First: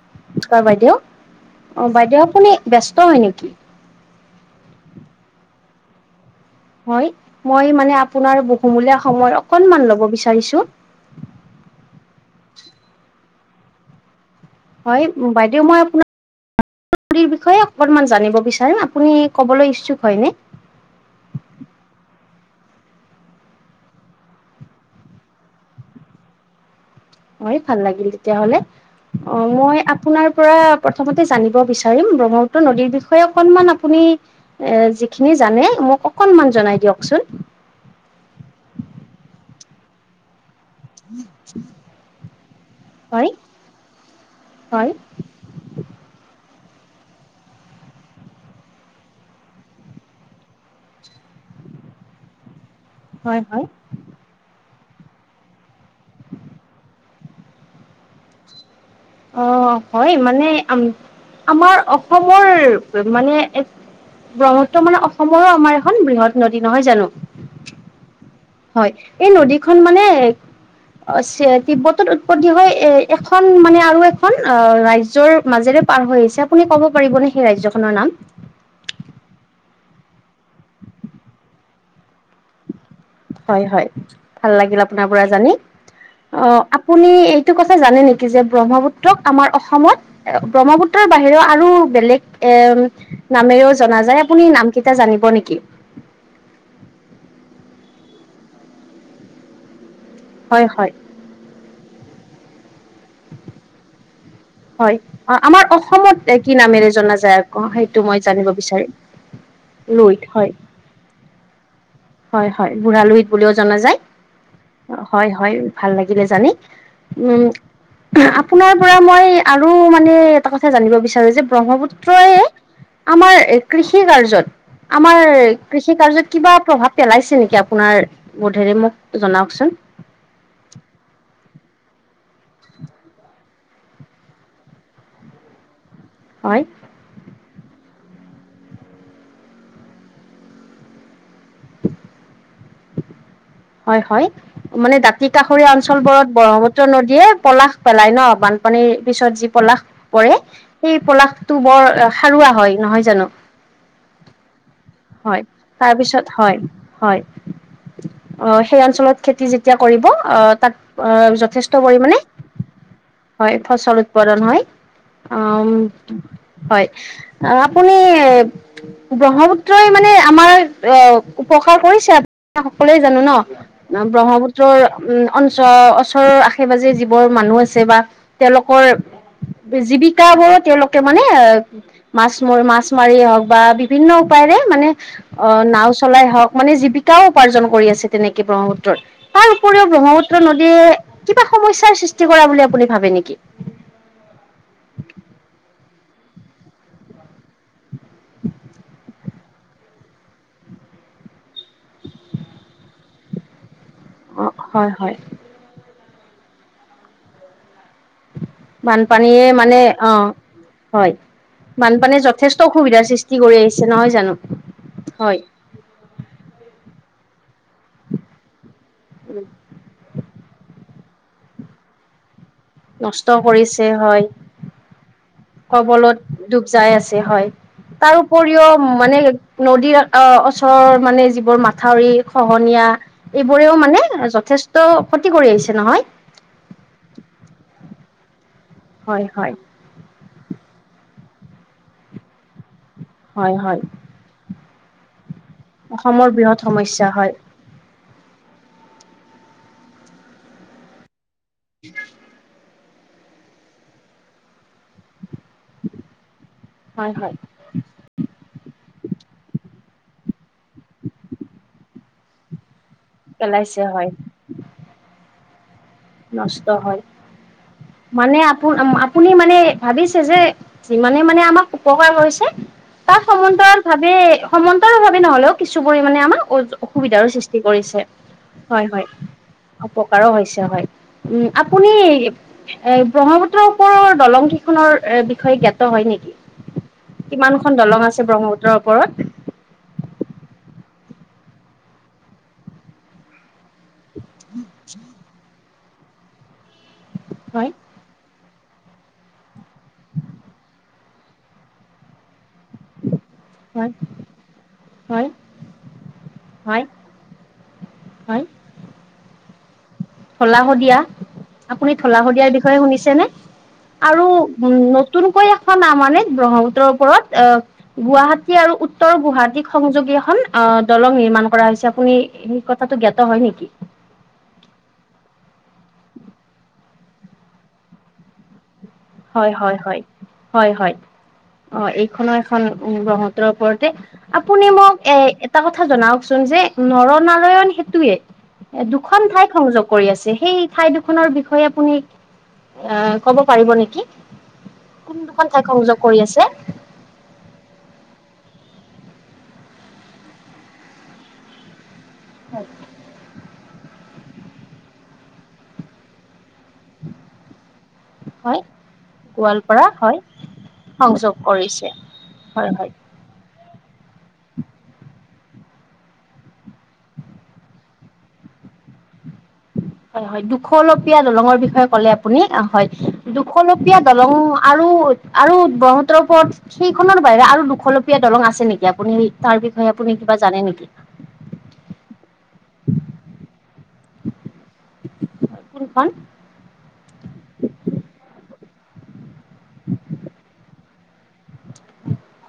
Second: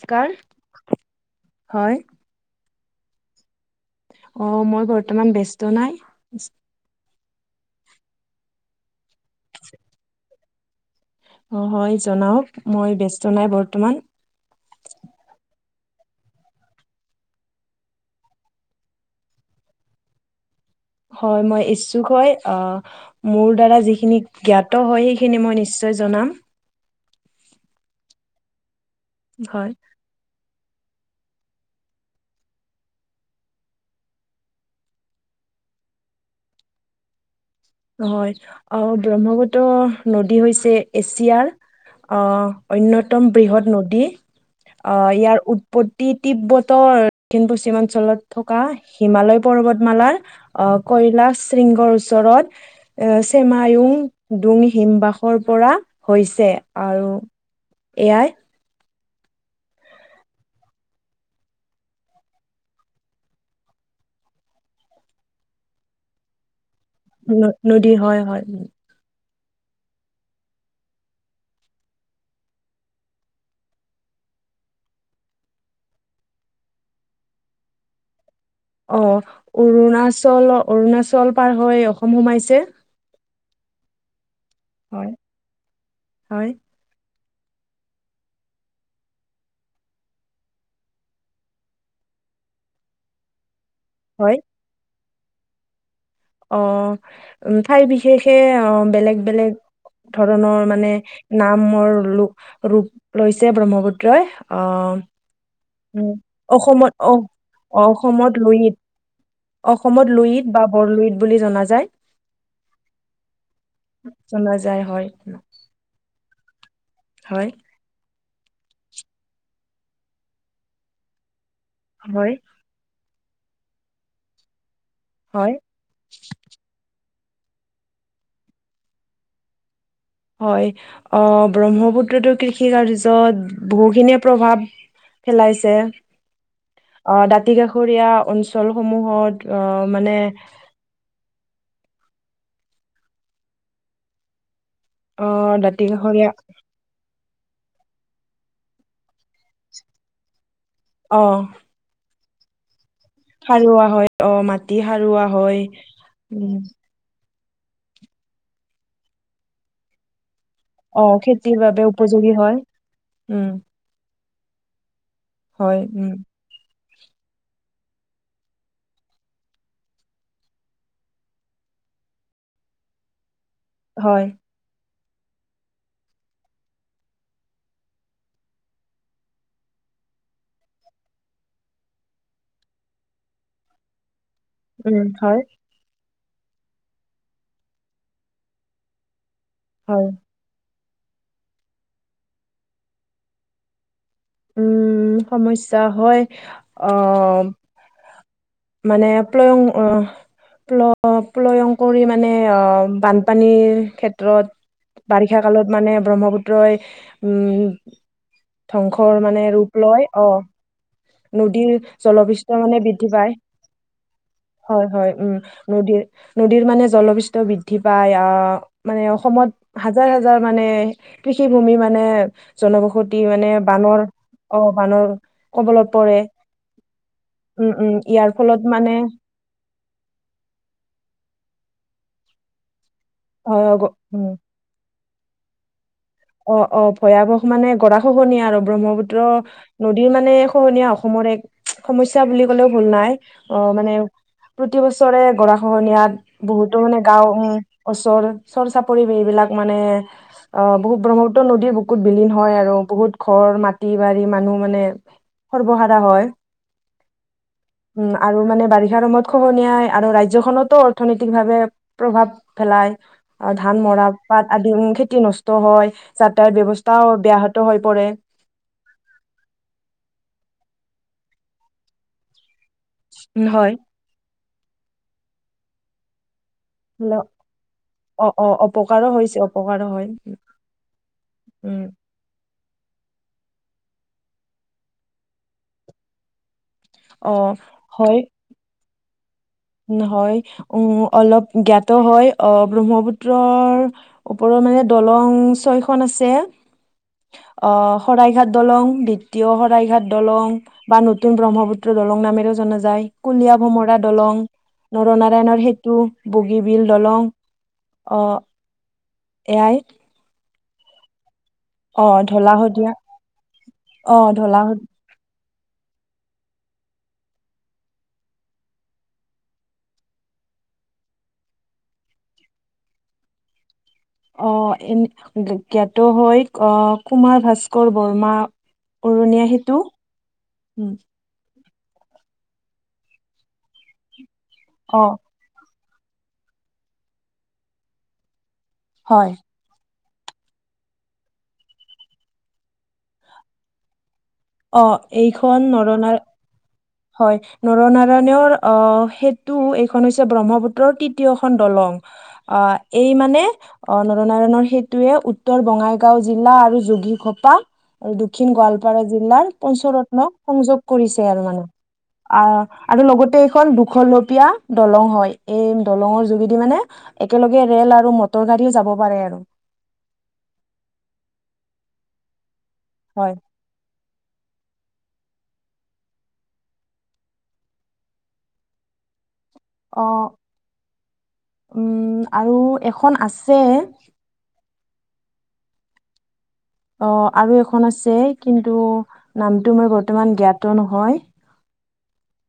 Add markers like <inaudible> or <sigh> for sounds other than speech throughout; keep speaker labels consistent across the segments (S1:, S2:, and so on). S1: নমস্কাৰ।
S2: হঁয় বাইদেউ অ'
S1: হয়,
S2: বাইদেউ আপুনি ব্যস্ত হয়ঁ নেকি?
S1: অঁ মই বৰ্তমান ব্যস্ত নাই।
S2: হয়ঁ মই মানে আপোনাৰ বহুমূলীয়া সময় অকনমান ল'ব বিচাৰিছোঁ।
S1: অঁ হঁয় জনাওক মই ব্যস্ত নাই বৰ্তমান।
S2: হয়ঁ বাইদেউ মই আপোনাৰ- বিষয়ে অকনমান জানিব বিচাৰো। আপুনি কবলৈ ইচ্ছুক হয়নে?
S1: হয়ঁ মই ইচ্ছুক হয়ঁ অঁ- মোৰ দ্বাৰা যিখিনি জ্ঞাত হয় সেইখিনি মই নিশ্চয় জনাম।
S2: হয়ঁ ভাল লাগিল তেতিয়া হ'লে।
S1: হয়।
S2: মই আপোনাৰ পৰা- প্ৰথমতে জানিব বিচাৰিম ব্ৰহ্মপুত্ৰ নদীৰ বিষয়ে অকনমান আপুনি- এ যিখিনি জানে মোক অকনমান জনাই দিয়কচোন।
S1: হয়ঁ ব্ৰহ্মপুত্ৰ নদী হৈছে- যে এছিয়াৰ অ
S2: হয়
S1: অন্যতম বৃহৎ নদী।
S2: হয়
S1: অঁ ইয়াৰ ওপৰ- উৎপত্তি তিব্বৰ দক্ষিণ পশ্চিমাঞ্চলত থকা হিমালয় পৰ্বতমালাৰ- আহ কৈলাশ সৃংগৰ ওচৰত
S2: হয় হয়
S1: ছেমায়ুং- ডুং হিমবাসৰ পৰা হৈছে আৰু এয়াই-
S2: অঁ হয়ঁ মানে আম আমাৰ অসমৰ মানে- ব্ৰহ্মপুত্ৰ মানে অসমৰো আমাৰ এখন বৃহৎ নদী নহয় জানো?
S1: নদী হয়ঁ হয়ঁ।
S2: হয়ঁ এই নদীখন মানে- অঁ চি তিব্বতত উৎপত্তি হয়ঁ এখন মানে আওট- আকৌ এখন ৰাজ্যৰ মাজেৰে পাৰ হৈ আহিছে, আপুনি ক'ব পাৰিবনে সেই ৰাজ্যখনৰ নাম?
S1: অঁ অৰুণাচল অৰুণাচলৰ পাৰ হৈ অসম সোমাইছে।
S2: হঁয় হয়ঁ ভাল লাগিল আপোনাৰ
S1: হয়
S2: পৰা জানি
S1: হয়
S2: অঁ আপ- আপুনি এইটো কথা জানে নেকি যে ব্ৰহ্মপুত্ৰক আমাৰ অসমত- ব্ৰহ্মপুত্ৰৰ বাহিৰেও আৰু বেলেগ এম নামেৰেও জনা যায়
S1: হয়
S2: আপুনি নাম কেইটা জানিব নেকি?
S1: অ ঠাইৰ বিশেষে অ বেলেগ বেলেগ
S2: হয়
S1: ধৰণৰ
S2: হয়
S1: মানে নামৰ লুপ ৰূপ লৈছে ব্ৰহ্মপুত্ৰই অ
S2: হয় আমাৰ
S1: উম,
S2: অসমত কি নামেৰে
S1: অসমত
S2: জনা যায় আকৌ,
S1: অ,
S2: সেইটো মই
S1: অসমত
S2: জানিব
S1: লুইত
S2: বিচাৰিম।
S1: অসমত লুইত বা বৰলুইত বুলি জনা যায়।
S2: হয় হয় বুঢ়া লুইত বুলিও জনা যায়।
S1: জনা যায়
S2: হয় হয় ভাল লাগিলে জানি। উম
S1: হয়
S2: আপোনাৰ পৰা মই আৰু মানে এটা কথা জানিব বিচাৰো যে ব্ৰহ্মপুত্ৰ
S1: হয়।
S2: আমাৰ কৃষি কাৰ্যত, আমাৰ
S1: হয়
S2: কৃষি কাৰ্যত কিবা প্ৰভাৱ পেলাইছে নেকি আপোনাৰ বোধেৰে মোক জনাওকচোন।
S1: হয়, ব্ৰহ্মপুত্ৰতো কৃষি কাৰ্যত বহুখিনিয়ে প্ৰভাৱ পেলাইছে।
S2: হয়।
S1: অ দাঁতি কাষৰীয়া অঞ্চলসমূহত অ মানে
S2: <inaudible> হয় হয়, মানে দাঁতি
S1: আহ
S2: কাষৰীয়া
S1: দাঁতি
S2: অঞ্চল বোৰত
S1: কাষৰীয়া
S2: ব্ৰহ্মপুত্ৰ নদীয়ে পলাশ পেলায় ন, বানপানীৰ পিছত যি পলাশ পৰে, সেই
S1: অ
S2: পলাশটো বৰ সাৰুৱা হয়, নহয় জানো?
S1: সাৰুৱা হয় অ মাটি সাৰুৱা হয়।
S2: তাৰপিছত
S1: উম।
S2: হয় হয়। অ সেই অঞ্চলত খেতি যেতিয়া কৰিব তাত অ
S1: খেতিৰ
S2: যথেষ্ট
S1: বাবে
S2: পৰিমণে
S1: উপযোগী হয় উম
S2: হয় ফচল উৎপাদন হয়। আ
S1: হয় উম
S2: হয় আপুনি ব্ৰহ্মপুত্ৰই মানে আমাৰ অ উপকাৰ কৰিছে সকলোৱে জানো ন।
S1: হয়
S2: ব্ৰহ্মপুত্ৰ ৰ উম অঞ্চ ওচৰৰ আশে-পাজে যিবোৰ মানুহ আছে বা তেওঁলোকৰ জীৱিকবোৰ তেওঁলোকে মানে মাছ ম-মাৰিয়ে হওঁক বা বিভিন্ন উপায়ৰে মানে
S1: উম হয়
S2: অ নাও চলাই হওঁক মানে জীৱিকাও উপাৰ্জন কৰি আছে তেনেকে ব্ৰহ্মপুত্ৰৰ। তাৰ উপৰিও
S1: হয়
S2: ব্ৰহ্মপুত্ৰ নদীয়ে কিবা সমস্যাৰ সৃষ্টি কৰা বুলি আপুনি ভাবে নেকি?
S1: উম সমস্যা হয়, আহ মানে প্লয়ং অ পল-পলয়ং কৰি মানে অ বানপানীৰ ক্ষেত
S2: অ হয়
S1: অত
S2: হয়
S1: বাৰিষা কালত মানে ব্ৰহ্মপুত্ৰই উম ধ্বংসৰ
S2: বানপানীয়ে
S1: ৰূপ
S2: মানে
S1: লয়
S2: অ'। হয়,
S1: নদীৰ
S2: বানপানীয়ে
S1: জলপৃষ্ঠ
S2: যথেষ্ট অসুবিধাৰ সৃষ্টি কৰি আহিছে নহয় জানো?
S1: হয়-হয় উম,
S2: হয়
S1: নদীৰ নদীৰ মানে জলবিৃষ্ট বৃদ্ধি পায়, আহ মানে অসমত হাজাৰ হাজাৰ মানে কৃষিভূমি মানে জনবসতি
S2: নষ্ট
S1: মানে
S2: কৰিছে
S1: বানৰ
S2: হয়
S1: অ বানৰ কবলত পৰে
S2: ডুব যাই আছে হয়।
S1: উম-উম
S2: তাৰ
S1: ইয়াৰ
S2: উপৰিও মানে নদীৰ ওচৰৰ মানে যিবোৰ মাথাউৰি খহনীয়া
S1: হয়
S2: এইবোৰেও
S1: গ-
S2: মানে
S1: উম
S2: যথেষ্ট ক্ষতি কৰি আহিছে, নহয়?
S1: অ-অ ভয়াৱহ মানে গৰা খহনীয়া আৰু
S2: হয়
S1: ব্ৰহ্মপুত্ৰ
S2: হয়
S1: নদীৰ মানে খোহনীয়া অসমৰ এক সমস্যা বুলি ক'লেও ভুল নাই,
S2: হয় হয়
S1: আহ মানে প্ৰতি বছৰে
S2: অসমৰ
S1: গৰাখহনীয়াত
S2: বৃহৎ
S1: বহুতো মানে
S2: সমস্যা
S1: গাওঁ
S2: হয়
S1: উম ওচৰ চৰ-চাপৰি এইবিলাক মানে অ', বহুত ব্ৰহ্ম পুত্ৰ নদীৰ বুকুত বিলীন হয়, আৰু বহুত ঘৰ মাটি বাৰী মানুহ মানে সৰ্বহাৰা হয়।
S2: হয়, হয়।
S1: উম, আৰু মানে বাৰিষাৰ সময়ত খহনীয়াই আৰু ৰাজ্যখনতো অৰ্থনৈতিক ভাৱে প্ৰভাৱ পেলাই আহ,
S2: পেলাইছে
S1: ধান মৰা
S2: হয়
S1: পাত আদি খেতি নষ্ট হয়। যাতায়ত
S2: নষ্ট হয়
S1: ব্যৱস্থাও অব্যাহত হৈ পৰে।
S2: মানে আপোন আপুনি মানে ভাবিছে যে, যিমানে মানে আমাক উপকাৰ হৈছে তাৰ
S1: উম, হয়।
S2: সমান্তৰাল ভাৱে মানে সমান্তৰাল ভাৱে নহ'লেও কিছু পৰিমাণে আমাৰ
S1: হেল্ল'
S2: অসুবিধাৰো সৃষ্টি কৰিছে
S1: অ অ
S2: হয়, হয়,
S1: অপকাৰো হৈছে হয়
S2: অপকাৰো হৈছে হয়। উম, আপুনি এ ব্ৰহ্মপুত্ৰৰ ওপৰৰ দলং কেইখনৰ বিষয়ে জ্ঞাত হয় নেকি?
S1: অ
S2: কিমান খন দলং
S1: হয়
S2: আছে ব্ৰহ্মপুত্ৰৰ ওপৰত?
S1: হয়, উম, অলপ জ্ঞাত হয় আহ ব্ৰহ্মপুত্ৰৰ ওপৰৰ মানে দলং ছয়খন আছে,
S2: হয়
S1: আহ শৰাইঘাট দলং দ্বিতীয় শৰাইঘাট দলং। বা নতুন ব্ৰহ্মপুত্ৰ দলং নামেৰেও জনা যায়, কলীয়া
S2: হয়
S1: ভোমৰা দলং।
S2: হয়
S1: নৰনাৰায়ণৰ সেতু, বগীবিল
S2: হয়
S1: দলং। অ',
S2: হয়
S1: এয়াই।
S2: ধলা শদিয়া আপুনি,
S1: আহ
S2: ধলা
S1: ঢলা
S2: শদিয়াৰ বিষয়ে
S1: শদিয়া
S2: শুনিছেনে আৰু
S1: আহ ঢলা
S2: উম নতুনকৈ এখন মানে ব্ৰহ্মপুত্ৰৰ ওপৰত আহ গুৱাহাটী আৰু উত্তৰ গুৱাহাটীক সংযোগী এখন আহ দলং নিৰ্মাণ কৰা হৈছে, আপুনি কথাটো জ্ঞাত হয় নেকি?
S1: আহ এনে জ্ঞাত হয়, আহ কুমাৰ ভাস্কৰ বৰ্মা উৰণীয়া
S2: হয়,
S1: সেতু
S2: হয়, হয়, হয়,
S1: উম,
S2: হয়। অ এইখনো এখন ব্ৰহ্মপুত্ৰৰ ওপৰতে আপুনি মোক
S1: অ
S2: এ এটা কথা জনাওক চোন যে নৰনাৰায়ণ সেতুয়ে এ দুখন
S1: হয়
S2: ঠাইক সংযোগ কৰি আছে সেই ঠাই দুখনৰ বিষয়ে আপুনি ক'ব পাৰিব নেকি?
S1: অ
S2: কোন দুখন
S1: এইখন
S2: ঠাইত সংযোগ
S1: নৰনাৰ
S2: কৰি আছে?
S1: হয় নৰনাৰায়ণৰ আহ সেতু এইখন হৈছে ব্ৰহ্মপুত্ৰৰ তৃতীয়খন দলং। অ এই মানে অ নৰনাৰায়ণৰ সেইটোয়ে উত্তৰ বঙাইগাঁও জিলা আৰু যোগীঘোপা আৰু দক্ষিণ
S2: হয়
S1: গোৱালপাৰা জিলাৰ
S2: গোৱালপাৰা হয়
S1: পঞ্চৰত্ন সংযোগ কৰিছে
S2: সংযোগ
S1: আৰু মানে
S2: কৰিছে
S1: আ
S2: হয় হয়
S1: আৰু লগতে এইখন দুশলপীয়া দলং হয় এই দলঙৰ যোগেদি মানে একেলগে ৰে'ল আৰু মটৰ গাড়ীও যাব পাৰে আৰু
S2: হয় হয় দুশলপীয়া দলঙৰ বিষয়ে ক'লে আপুনি অ হয় দু দুখলপীয়া দলং আৰু আৰু ব্ৰহ্মপুত্ৰৰ ওপৰত সেইখনৰ বাহিৰে আৰু দুখলপীয়া দলং আছে নেকি আপুনি তাৰ বিষয়ে
S1: অ
S2: আপুনি কিবা জানে নেকি?
S1: উম আৰু এখন আছে।
S2: কোনখন?
S1: অ আৰু এখন আছে কিন্তু নামটো মই বৰ্তমান জ্ঞাত নহয়।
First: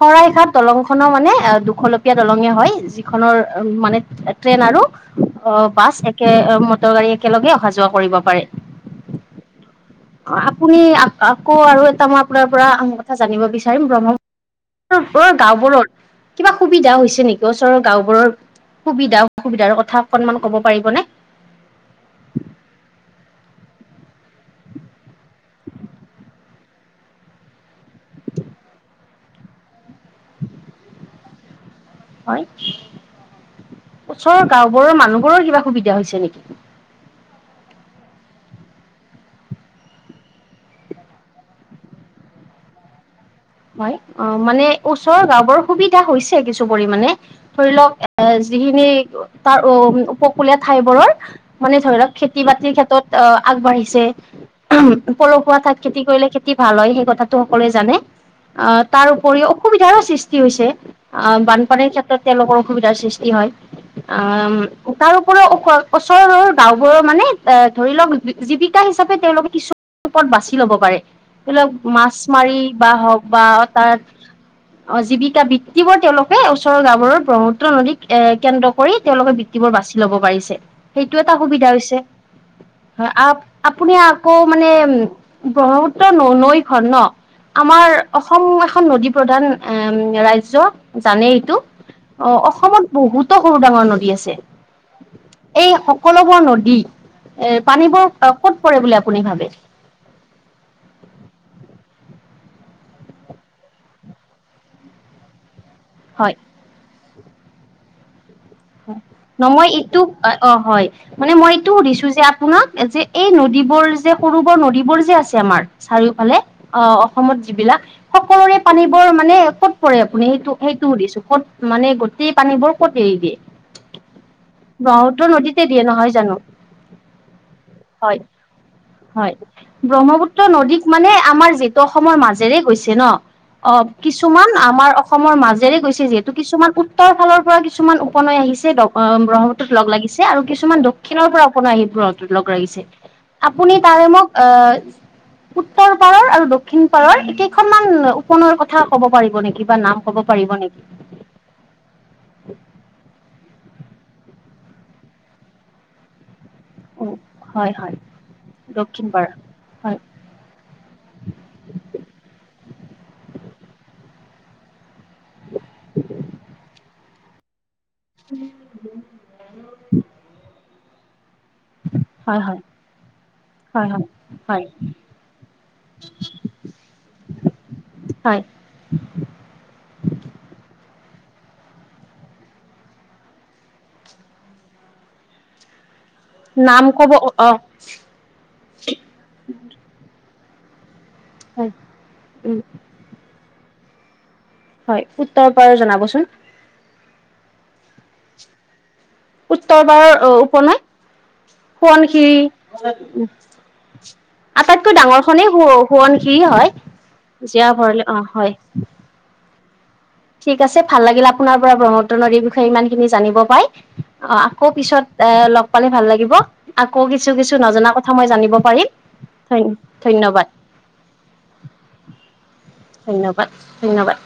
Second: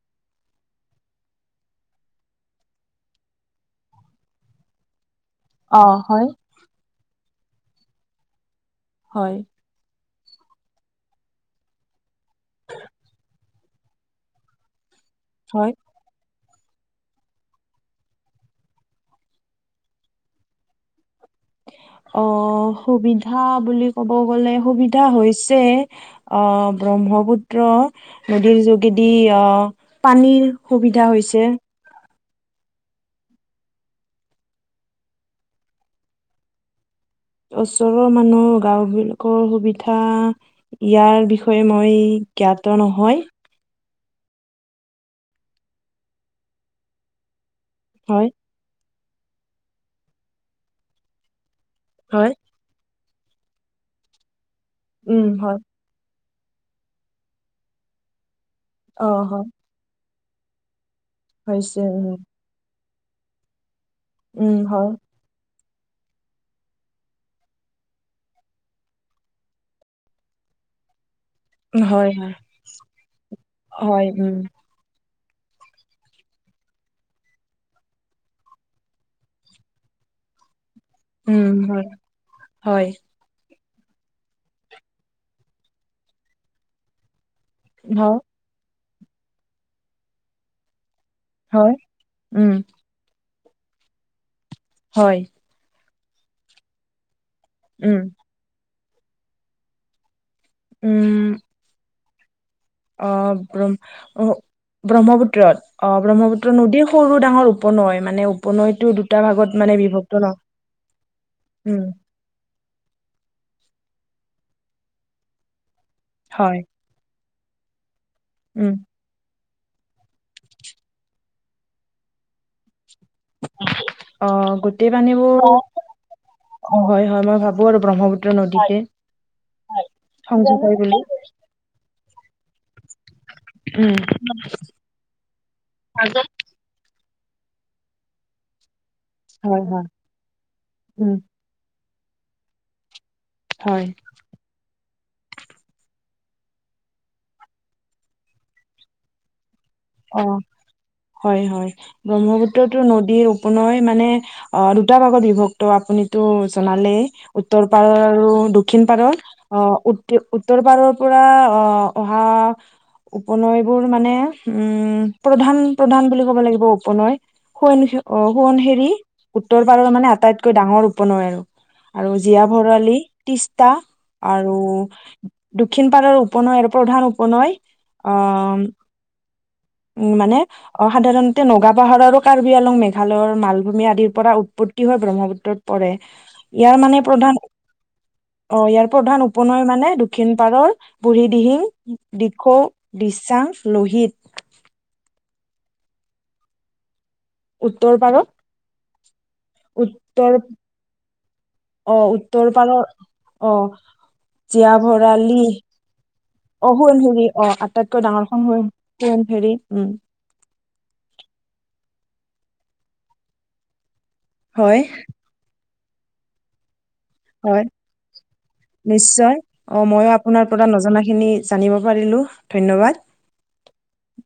S2: শৰাইঘাট দলং খনো মানে দুখলপীয়া দলঙে হয়। যিখনৰ উম মানে ট্ৰেইন আৰু অ
S1: অ
S2: বাছ
S1: হয়
S2: একে মটৰ গাড়ী একেলগে অহা যোৱা কৰিব পাৰে।
S1: হয়।
S2: আপুনি আকৌ আৰু এটা মই আপোনাৰ পৰা কথা জানিব বিচাৰিম ব্ৰহ্ম ওচৰৰ
S1: হয়
S2: গাঁওবোৰৰ কিবা সুবিধা হৈছে নেকি ওচৰৰ গাঁওবোৰৰ সুবিধা অসুবিধাৰ কথা অকনমান ক'ব পাৰিব নে?
S1: অঁহ সুবিধা বুলি ক'ব গ'লে সুবিধা হৈছে অঁ ব্ৰহ্মপুত্ৰ নদীৰ যোগেদি অঁ পানীৰ সুবিধা হৈছে
S2: হয়, ওচৰৰ গাওবোৰৰ মানুহবোৰৰ কিবা সুবিধা হৈছে নেকি?
S1: ওচৰৰ মানুহ গাও বিলাকৰ সুবিধা ইয়াৰ বিষয়ে মই জ্ঞাত নহয়।
S2: হয়, অঁ মানে ওচৰৰ গাঁওবোৰৰ সুবিধা হৈছে কিছু পৰিমানে ধৰি লওক
S1: হয়
S2: এছ যিখিনি তাৰ উ উপকূলীয়া ঠাই বোৰৰ মানে ধৰি লওক
S1: হয়
S2: খেতি বাতি কৃষি ক্ষেত্ৰত অ আগবাঢ়িছে,
S1: উম হয়
S2: পলসুৱা ঠাইত খেতি কৰিলে খেতি ভাল হয় সেই কথাটো সকলোৱে জানে। আহ
S1: অ
S2: তাৰ উপৰিও
S1: হয়
S2: অসুবিধাৰো সৃষ্টি হৈছে আহ
S1: হৈছে
S2: বানপানীৰ
S1: উম
S2: ক্ষেত্ৰত তেওঁলোকৰ অসুবিধাৰ সৃষ্টি হয়,
S1: উম
S2: আম
S1: হয়
S2: তাৰ ওপৰিও <unintelligible> ওচৰৰ গাওবোৰৰ মানে এ ধৰি লওক জীৱিকা হিচাপে তেওঁলোকে কিছু পথ বাছি ল'ব পাৰে, ধৰি লওক
S1: হয়
S2: মাছ
S1: হয়
S2: মাৰি বা হওক বা
S1: হয়
S2: তাত
S1: উম
S2: অ জীৱিকা বৃত্তিবোৰ তেওঁলোকে ওচৰৰ গাওবোৰৰ ব্ৰহ্মপুত্ৰ নদীক এ কেন্দ্ৰ কৰি তেওঁলোকে বৃত্তিবোৰ বাচি ল'ব পাৰিছে সেইটো এটা
S1: উম
S2: সুবিধা
S1: হয়
S2: হৈছে, হয় আ আপুনি আকৌ মানে উম ব্ৰহ্মপুত্ৰৰ ন নৈখন ন আমাৰ
S1: হ
S2: অসম এখন নদী প্ৰধান এ ৰাজ্য জানে এইটো,
S1: হয়
S2: অঁ
S1: উম
S2: অসমত বহুতো সৰু ডাঙৰ নদী আছে।
S1: হয়
S2: এই সকলোবোৰ নদী এৰ
S1: উম
S2: পানীবোৰ ক'ত পৰে বুলি আপুনি ভাবে?
S1: উম অঁহ ব্ৰ ব্ৰহ্মপুত্ৰত অহ
S2: হয়
S1: ব্ৰহ্মপুত্ৰ নদী সৰু ডাঙৰ উপনৈ মানে উ
S2: ন', মই এইটো অঁ' হয়, মানে মই এইটো
S1: উম
S2: সুধিছো যে আপোনাক, যে এই নদীবোৰ যে সৰু, বৰ নদীবোৰ যে আছে আমাৰ চাৰিওফালে,
S1: হয়
S2: অঁ অসমত যিবিলাক সকলোৰে
S1: উম
S2: পানী বৰ মানে ক'ত পৰে, আপুনি সেইটো সেইটোও সুধিছো, ক'ত মানে, গোটেই পানী বোৰ ক'ত এৰি দিয়ে?
S1: অহ গোটেই
S2: ব্ৰহ্মপুত্ৰ
S1: পানীবোৰ
S2: নদীতে দিয়ে নহয় জানো
S1: হয়, হয়, মই ভাবো আৰু
S2: হয়
S1: ব্ৰহ্মপুত্ৰ নদীতে।
S2: হয়, ব্ৰহ্মপুত্ৰ
S1: সংযোগ হয়
S2: নদীক
S1: বুলি
S2: মানে আমাৰ যিহেতু অসমৰ মাজেৰে গৈছে ন'। অ',
S1: উম
S2: কিছুমান আমাৰ অসমৰ মাজেৰে গৈছে যিহেতু, কিছুমান উত্তৰ ফালৰ পৰা কিছুমান উপনৈ আহিছে, অঁ
S1: হয়
S2: ব্ৰহ্মপুত্ৰত লগ
S1: হয়
S2: লাগিছে, আৰু কিছুমান
S1: উম
S2: দক্ষিণৰ পৰা উপনৈ আহি টত লগ লাগিছে, আপুনি
S1: হয়
S2: তাৰে মোক আহ উত্তৰ পাৰৰ আৰু দক্ষিণ পাৰৰ এই কেইখনমান উপ নৈৰ কথা কব পাৰিব নেকি বা নাম ক'ব
S1: অ
S2: পাৰিব নেকি?
S1: হয়, হয়, ব্ৰহ্মপুত্ৰতো নদীৰ উপনৈ মানে অ', দুটা ভাগত বিভক ত' আপুনিতো
S2: উ
S1: জনালেই, উত্তৰ
S2: হয় হয়
S1: পাৰৰ আৰু দক্ষিণ পাৰৰ অঁ',
S2: হয়
S1: উট উত্তৰ পাৰৰ পৰা অহা উপনৈবোৰ মানে উম, প্ৰধান, প্ৰধান বুলি ক'ব লাগিব উপনৈ, হুৱৈ অ', সোৱণশিৰি উত্তৰ পাৰৰ মানে, আটাইতকৈ ডাঙৰ উপনৈ আৰু। আৰু
S2: হয় হয়
S1: জীয়াভৰালি, তিষ্টা
S2: হয় হয়
S1: আৰু
S2: হয়
S1: দক্ষিণ পাৰৰ উপনৈ আৰু প্ৰধান উপনৈ
S2: হয়
S1: আহ উম, মানে সাধাৰণতে নগাপাহাৰ আৰু কাৰ্বি আলং মেঘালয়ৰ মালভূমি আদিৰ পৰা উৎপত ত্তি হৈ ব্ৰহ্মপুত্ৰত পৰে। ইয়াৰ
S2: নাম
S1: মানে
S2: ক'ব
S1: প্ৰধান,
S2: অ
S1: অ', ইয়াৰ প্ৰধান উপনৈ মানে দক্ষিণ পাৰৰ বুঢ়ীদিহিং,
S2: হয় উম
S1: দিখৌ, দিচাং, লোহিত।
S2: হয়, উত্তৰৰ পৰাৰ জনাবচোন?
S1: উত্তৰ পাৰৰ?
S2: উত্তৰ পাৰৰ উপনৈ,
S1: অ
S2: সোৱণশিৰি
S1: উত্তৰ পাৰৰ অ জীয়া
S2: আটাইতকৈ ডাঙৰ
S1: ভৰালি
S2: খনেই সোৱণশিৰ
S1: অ
S2: হয়,
S1: সোৱণশিৰি অ
S2: জীয়া
S1: আটাইতকৈ
S2: ভৰালী, অ',
S1: ডাঙৰখন
S2: হয়।
S1: সোৱণ সোৱণশিৰি উম।
S2: ঠিক আছে ভাল লাগিল আপোনাৰ পৰা ব্ৰহ্মপুত্ৰ নদীৰ বিষয়ে ইমান খিনি জানিব পাই, অ', আকৌ
S1: হয়
S2: পিছত এ, লগ পালে ভাল লাগিব। আকৌ কিছু, কিছু
S1: হয়
S2: নজনা কথা মই জানিব পাৰিম,
S1: নিশ্চয়
S2: ধন,
S1: অ ময়ো আপোনাৰ
S2: ধন্যবাদ।
S1: নজনা খিনি জানিব পাৰিলোঁ, ধন্যবাদ।
S2: ধন্যবাদ, ধন্যবাদ।